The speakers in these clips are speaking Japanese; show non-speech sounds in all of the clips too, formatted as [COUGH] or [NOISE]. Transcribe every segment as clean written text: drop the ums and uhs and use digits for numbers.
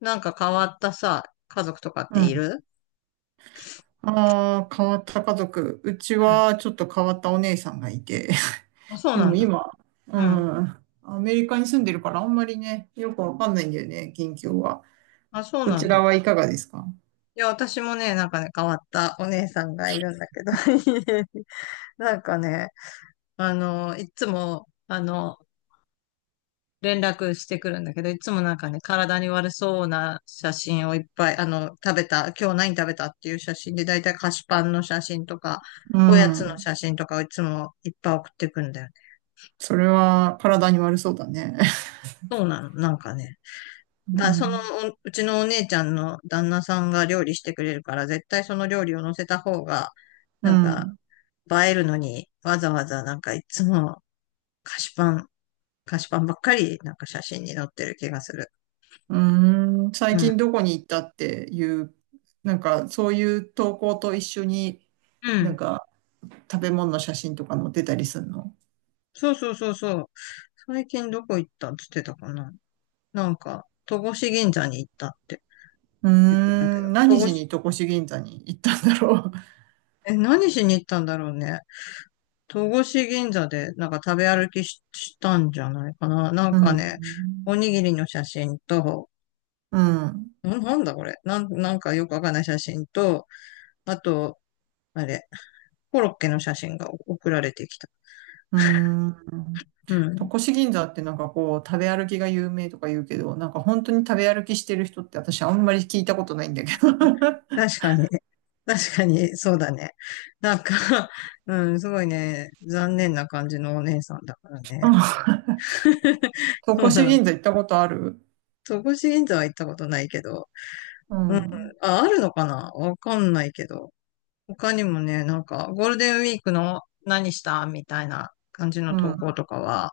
なんか変わったさ、家族とかっうていん。る？ああ、変わった家族。うちうん。はちょっと変わったお姉さんがいて。あ、[LAUGHS] そうでなもんだ。今、ううん。ん。アメリカに住んでるからあんまりね、よくわかんないんだよね、近況は。あ、そうそなちんらだ。はいかがですか？いや、私もね、なんかね、変わったお姉さんがいるんだけど、[LAUGHS] なんかね、いつも、連絡してくるんだけど、いつもなんかね、体に悪そうな写真をいっぱい、食べた、今日何食べたっていう写真で、だいたい菓子パンの写真とか、うおやつのん。写真とかをいつもいっぱい送ってくんだよね。それは体に悪そうだね。そうなの、なんかね。[LAUGHS] うだ、その、ん。おうちのお姉ちゃんの旦那さんが料理してくれるから、絶対その料理を乗せた方が、うなんか、ん。映えるのに、わざわざなんかいつも菓子パン、菓子パンばっかり、なんか写真に載ってる気がする。うーん。最う近ん。どこに行ったっていう、なんかそういう投稿と一緒に、うなん。んか食べ物の写真とか載ってたりするの？そうそうそうそう。最近どこ行ったっつってたかな。なんか、戸越銀座に行ったって言ってたけど。何しに戸越銀座に行ったんだろう。[LAUGHS] え、何しに行ったんだろうね。戸越銀座でなんか食べ歩きし、したんじゃないかな。なんうかね、おん。にぎりの写真と、うん。んなんだこれ。なんかよくわかんない写真と、あと、あれ、コロッケの写真が送られてきた。うん。う戸ん。越銀座ってなんかこう、食べ歩きが有名とか言うけど、なんか本当に食べ歩きしてる人って私あんまり聞いたことないんだけど。[LAUGHS] うん。確かに。確かに、そうだね。なんか [LAUGHS] うん、すごいね、残念な感じのお姉さんだからね。[LAUGHS] 戸そう越なの。銀座行ったことある？戸越銀座は行ったことないけど。ううん。ん。あ、あるのかなわかんないけど。他にもね、なんか、ゴールデンウィークの何したみたいな感じうの投稿ん。とかは、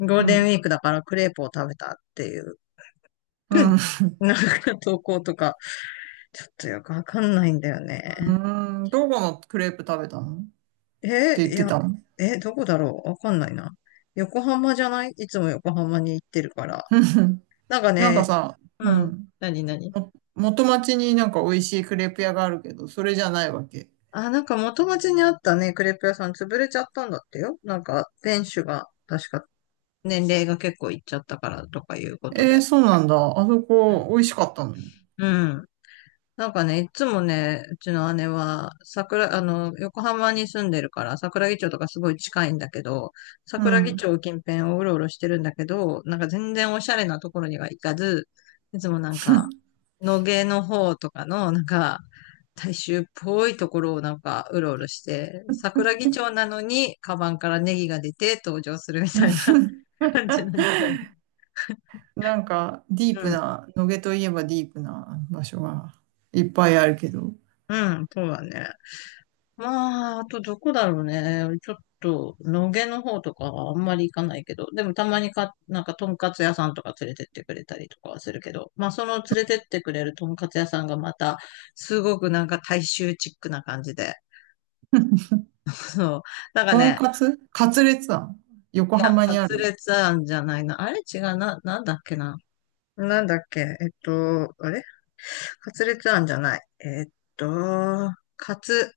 ゴーうルデンウん。ィークだからクレープを食べたっていう、うん。なんか投稿とか、ちょっとよくわかんないんだようね。ん。どこのクレープ食べたのって言っいてや、たの。どこだろうわかんないな。横浜じゃない、いつも横浜に行ってるから。うん。 [LAUGHS] なんかなんかね、さ、ううん。ん。何、何？も元町になんか美味しいクレープ屋があるけど、それじゃないわけ。あ、なんか元町にあったね、クレープ屋さん潰れちゃったんだってよ。なんか、店主が、確か、年齢が結構いっちゃったからとかいうことえー、で。そうなんだ。あそこ、美味しかったのに。うん。なんかね、いつもね、うちの姉は、桜、あの、横浜に住んでるから、桜木町とかすごい近いんだけど、う桜木ん。町近辺をうろうろしてるんだけど、なんか全然おしゃれなところには行かず、いつもなんか、野毛の方とかの、なんか、大衆っぽいところをなんか、うろうろして、桜木町なのに、カバンからネギが出て登場するみたいな [LAUGHS] [LAUGHS] 感じなんだよね。なんか、ディーうプん、な、野毛といえばディープな場所がいっぱいあるけど、うん、そうだね。まあ、あとどこだろうね。ちょっと、野毛の方とかはあんまり行かないけど、でもたまにか、なんか、とんかつ屋さんとか連れてってくれたりとかはするけど、まあ、その連れてってくれるとんかつ屋さんがまた、すごくなんか大衆チックな感じで、[LAUGHS] そう。なんかとんね、かつカツレツ庵横いや、浜カにあツる？レツ庵じゃないな。あれ違うな、なんだっけな。なんだっけ、あれ、カツレツ庵じゃない。と、カツ、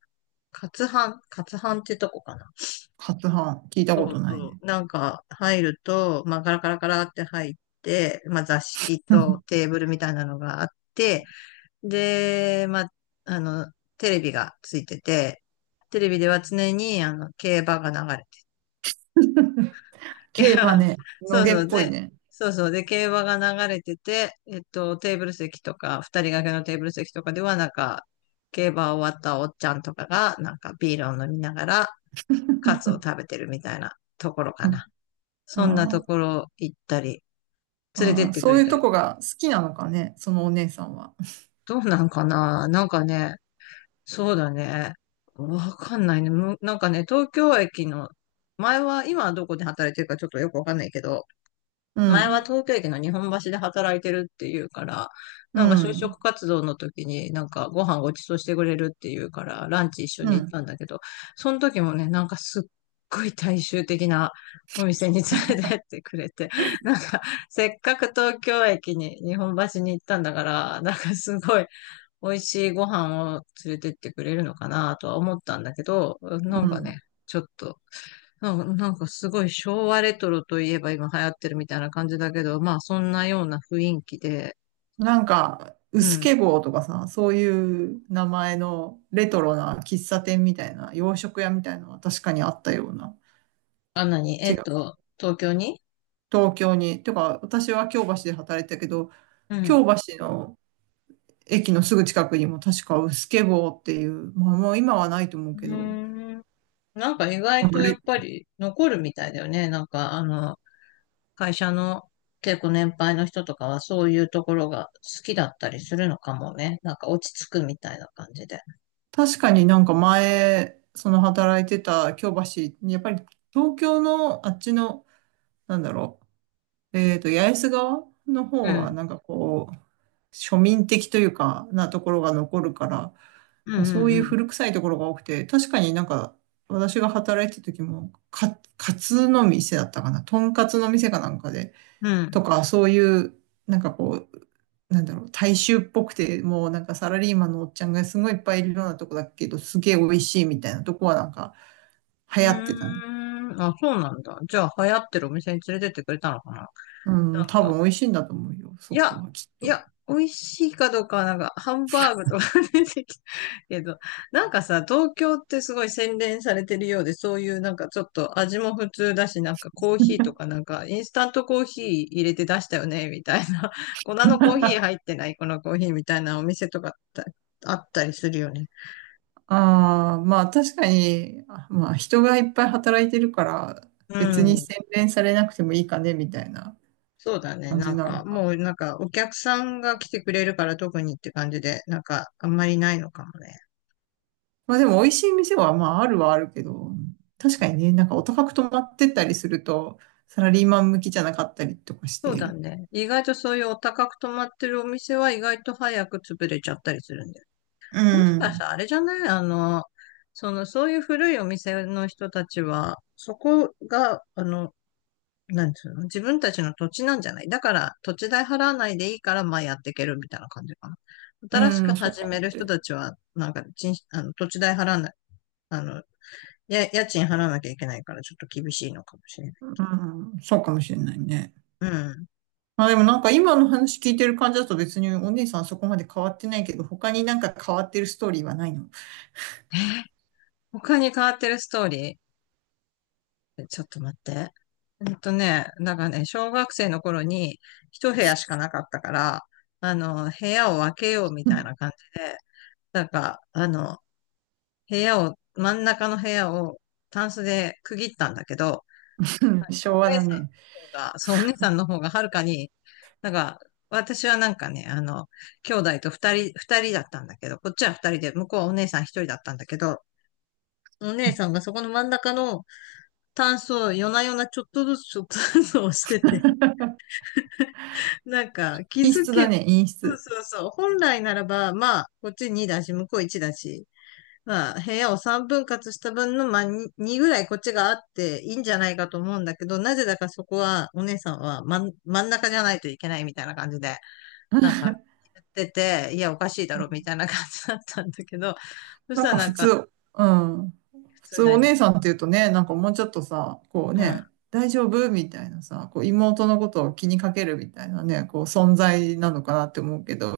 カツハンってとこかな。カツ飯、聞いたそこうとないそね。う。なんか入ると、まあガラガラガラって入って、まあ座敷と [LAUGHS] テーブルみたいなのがあって、で、まあ、あの、テレビがついてて、テレビでは常にあの競馬が流れてる。[LAUGHS] い競馬や、ね、野そう毛っそう。ぽいで、ね。そうそう。で、競馬が流れてて、テーブル席とか、二人掛けのテーブル席とかでは、なんか、競馬終わったおっちゃんとかが、なんかビールを飲みながら、カツを食べてるみたいなところかうな。ん。あそんなとこー、ろ行ったり、連れてあっー、てくそうれいうたとり。こが好きなのかね、そのお姉さんは。どうなんかな、なんかね、そうだね。わかんないね。なんかね、東京駅の、前は、今はどこで働いてるかちょっとよくわかんないけど、う前はん、東京駅の日本橋で働いてるっていうから、うなんか就ん、職活動の時になんかご飯ごちそうしてくれるっていうから、ランチ一緒うに行っん、たんだけど、その時もね、なんかすっごい大衆的なお店に連れてってくれて、なんかせっかく東京駅に日本橋に行ったんだから、なんかすごい美味しいご飯を連れてってくれるのかなとは思ったんだけど、うなんかん。ね、ちょっとうんなんかすごい昭和レトロといえば今流行ってるみたいな感じだけど、まあそんなような雰囲気で、なんか、ううすけん。坊とかさ、そういう名前のレトロな喫茶店みたいな、洋食屋みたいなのは確かにあったような。あ、なに、違う。東京に。東京に。てか、私は京橋で働いてたけど、うん。京う橋の駅のすぐ近くにも確かうすけ坊っていう、まあもう今はないと思うーけど、ん。なんか意な外んとかやレっぱり残るみたいだよね。なんか会社の結構年配の人とかはそういうところが好きだったりするのかもね。なんか落ち着くみたいな感じで。確かになんか前、その働いてた京橋、やっぱり東京のあっちの、なんだろう、八重洲側のう方は、ん。なんかこう、庶民的というか、なところが残るから、うんまあ、うそんういううん。古臭いところが多くて、確かになんか、私が働いてた時も、カツの店だったかな、とんかつの店かなんかで、うん。とか、そういう、なんかこう、なんだろう、大衆っぽくて、もうなんかサラリーマンのおっちゃんがすごいいっぱいいるようなとこだけど、すげえ美味しいみたいなとこはなんか流行ってたね。うーん。あ、そうなんだ。じゃあ流行ってるお店に連れてってくれたのかな？うん、なん多か分美味しいんだと思うよ、いそや、こはきっいと。や、美味しいかどうかはなんか、ハンバーグとか [LAUGHS] 出てきたけど、なんかさ、東京ってすごい洗練されてるようで、そういうなんかちょっと味も普通だし、なんかコーヒーとかなんか、インスタントコーヒー入れて出したよね、みたいな。[LAUGHS] 粉のコーヒー入ってない、このコーヒーみたいなお店とかってあったりするよね。ああ、まあ確かに、あまあ人がいっぱい働いてるから、う別にん。洗練されなくてもいいかね、みたいなそうだね。感なじんなのか、か。もうなんか、お客さんが来てくれるから特にって感じで、なんか、あんまりないのかもね。まあでも美味しい店はまああるはあるけど、確かにね、なんかお高く泊まってったりすると、サラリーマン向きじゃなかったりとかしそうだて。ね。意外とそういうお高く泊まってるお店は意外と早く潰れちゃったりするんだよ。うもしかしん。たらあれじゃない？そういう古いお店の人たちは、そこが、なんつうの、自分たちの土地なんじゃない？だから、土地代払わないでいいから、まあやっていけるみたいな感じかな。新しうくん、そう始かめもるしれ人なたい。ちは、なんか、ちん、あの、土地代払わない、あの、家賃払わなきゃいけないから、ちょっと厳しいのかもしれない。うん、そうかもしれないね。うん。まあでもなんか今の話聞いてる感じだと別にお姉さんそこまで変わってないけど、他になんか変わってるストーリーはないの？え、他に変わってるストーリー？ちょっと待って。うんとね、なんからね、小学生の頃に一部屋しかなかったから、部屋を分けようみ [LAUGHS] うたいな感じで、なんか、部屋を、真ん中の部屋をタンスで区切ったんだけど、ん、昭お和姉ださね。んの方が、そう、お姉さんの方がはるかに、なんか、私はなんかね、兄弟と二人だったんだけど、こっちは二人で、向こうはお姉さん一人だったんだけど、お姉さんがそこの真ん中のタンスを夜な夜なちょっとずつちょっとずつ押してて、なんか、気陰づ湿だけ、ね、陰そう湿。そうそう。本来ならば、まあ、こっち2だし、向こう1だし、まあ、部屋を3分割した分の、まあ、2、2ぐらいこっちがあっていいんじゃないかと思うんだけど、なぜだかそこは、お姉さんは真ん中じゃないといけないみたいな感じで、なん [LAUGHS] か、言ってて、いや、おかしいだうろ、みん、たいな感じだったんだけど、そしなんたらかな普んか、通、うん。普普通通なおに、姉さんっていうとね、なんかもうちょっとさ、こううん。ね、大丈夫みたいなさ、こう妹のことを気にかけるみたいなね、こう存在なのかなって思うけど、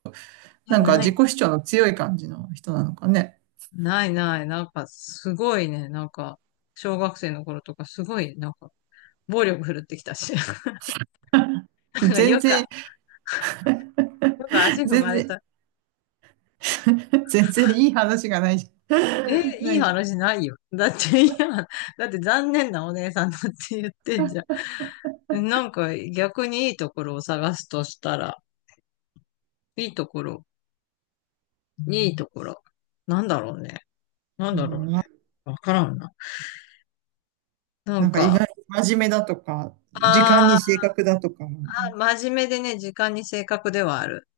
いや、なんかな自己い、主張の強い感じの人なのかね。ないない、なんか、すごいね、なんか、小学生の頃とか、すごい、なんか、暴力振るってきたし。[LAUGHS] 全よ然、か、よか足踏全まれ然、た。[LAUGHS] 全然いい話がないじゃえ、ん。[LAUGHS] ないいいじゃん。話ないよ。だって、いや、だって残念なお姉さんだって言ってんじゃん。なんか逆にいいところを探すとしたら、いいところ、いいところ。なんだろうね。なんうだろん、うね。わからんな。ななんんか意か、外に真面目だとか、時間あに正ー確だとか、あ、真面目でね、時間に正確ではある。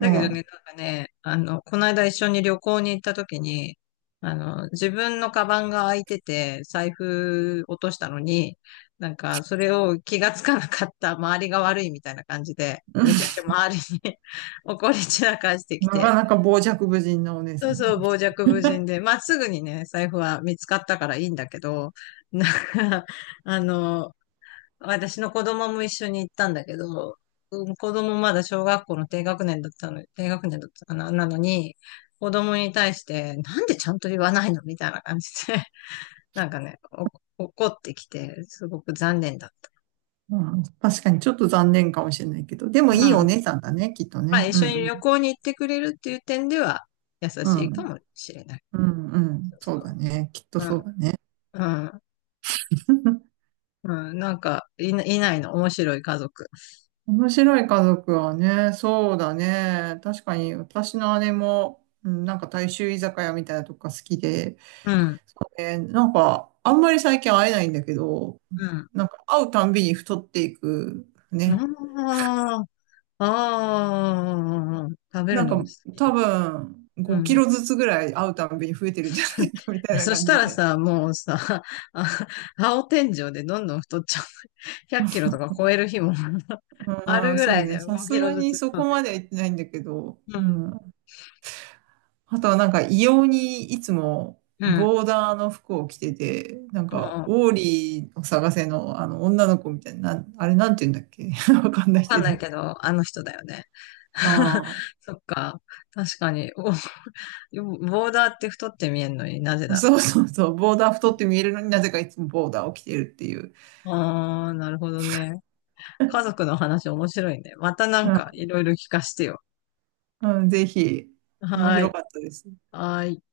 うけどん。ね、なんかね、この間一緒に旅行に行った時に、自分のカバンが開いてて、財布落としたのに、なんか、それを気がつかなかった周りが悪いみたいな感じで、めちゃく [LAUGHS] ちゃ周りに [LAUGHS] 怒り散らかしてきなかて、なか傍若無人なお姉さそうん。そう、傍若無人で、まあ、すぐにね、財布は見つかったからいいんだけど、なんか、あの、私の子供も一緒に行ったんだけど、うん、子供まだ小学校の低学年だったの、低学年だったかな、なのに、子供に対して、なんでちゃんと言わないのみたいな感じで、[LAUGHS] なんかね、怒ってきて、すごく残念だっうん、確かにちょっと残念かもしれないけど、でもた。うん。いいおま姉さんだね、きっとあ、ね。一う緒にん、旅行に行ってくれるっていう点では、優うしん。ういかん。もしれない。うん、うそん。うそうだそね。きっとそうう。だね。うん、[LAUGHS] うん、うん。なんか、いないの、面白い家族。面白い家族はね、そうだね。確かに私の姉も、うん、なんか大衆居酒屋みたいなとこが好きで、うん、なんかあんまり最近会えないんだけど、うん。なんか会うたんびに太っていくね。ああ、ああ、食べなるんのがか好き。多分う5キん。ロずつぐらい会うたんびに増えてるんじゃな [LAUGHS] いかみたいなそし感たじらで。さ、もうさ、[LAUGHS] あ、青天井でどんどん太っちゃう。[LAUGHS] 100キロとか超える日も [LAUGHS] ああるあ、ぐそらういね。でさ5キすロがずにつそ太こってまでたはら。行ってないんだけど、うん。うん。あとはなんか異様にいつもうん。ボーダーの服を着てて、なんもかう、オーリーを探せのあの女の子みたいな、あれなんて言うんだっけ？ [LAUGHS] わかんなわいかんけなど。いけど、あの人だよね。[LAUGHS] あそっか。確かに。ボーダーって太って見えるのになぜあ、だろそうそうそう。ボーダー太って見えるのになぜかいつもボーダーを着てるっていう。う。ああ、なるほどね。家族 [LAUGHS] の話面白いね。またなんかういろいろ聞かせてよ。ん、うん、ぜひ、面はーい。白かったです。はーい。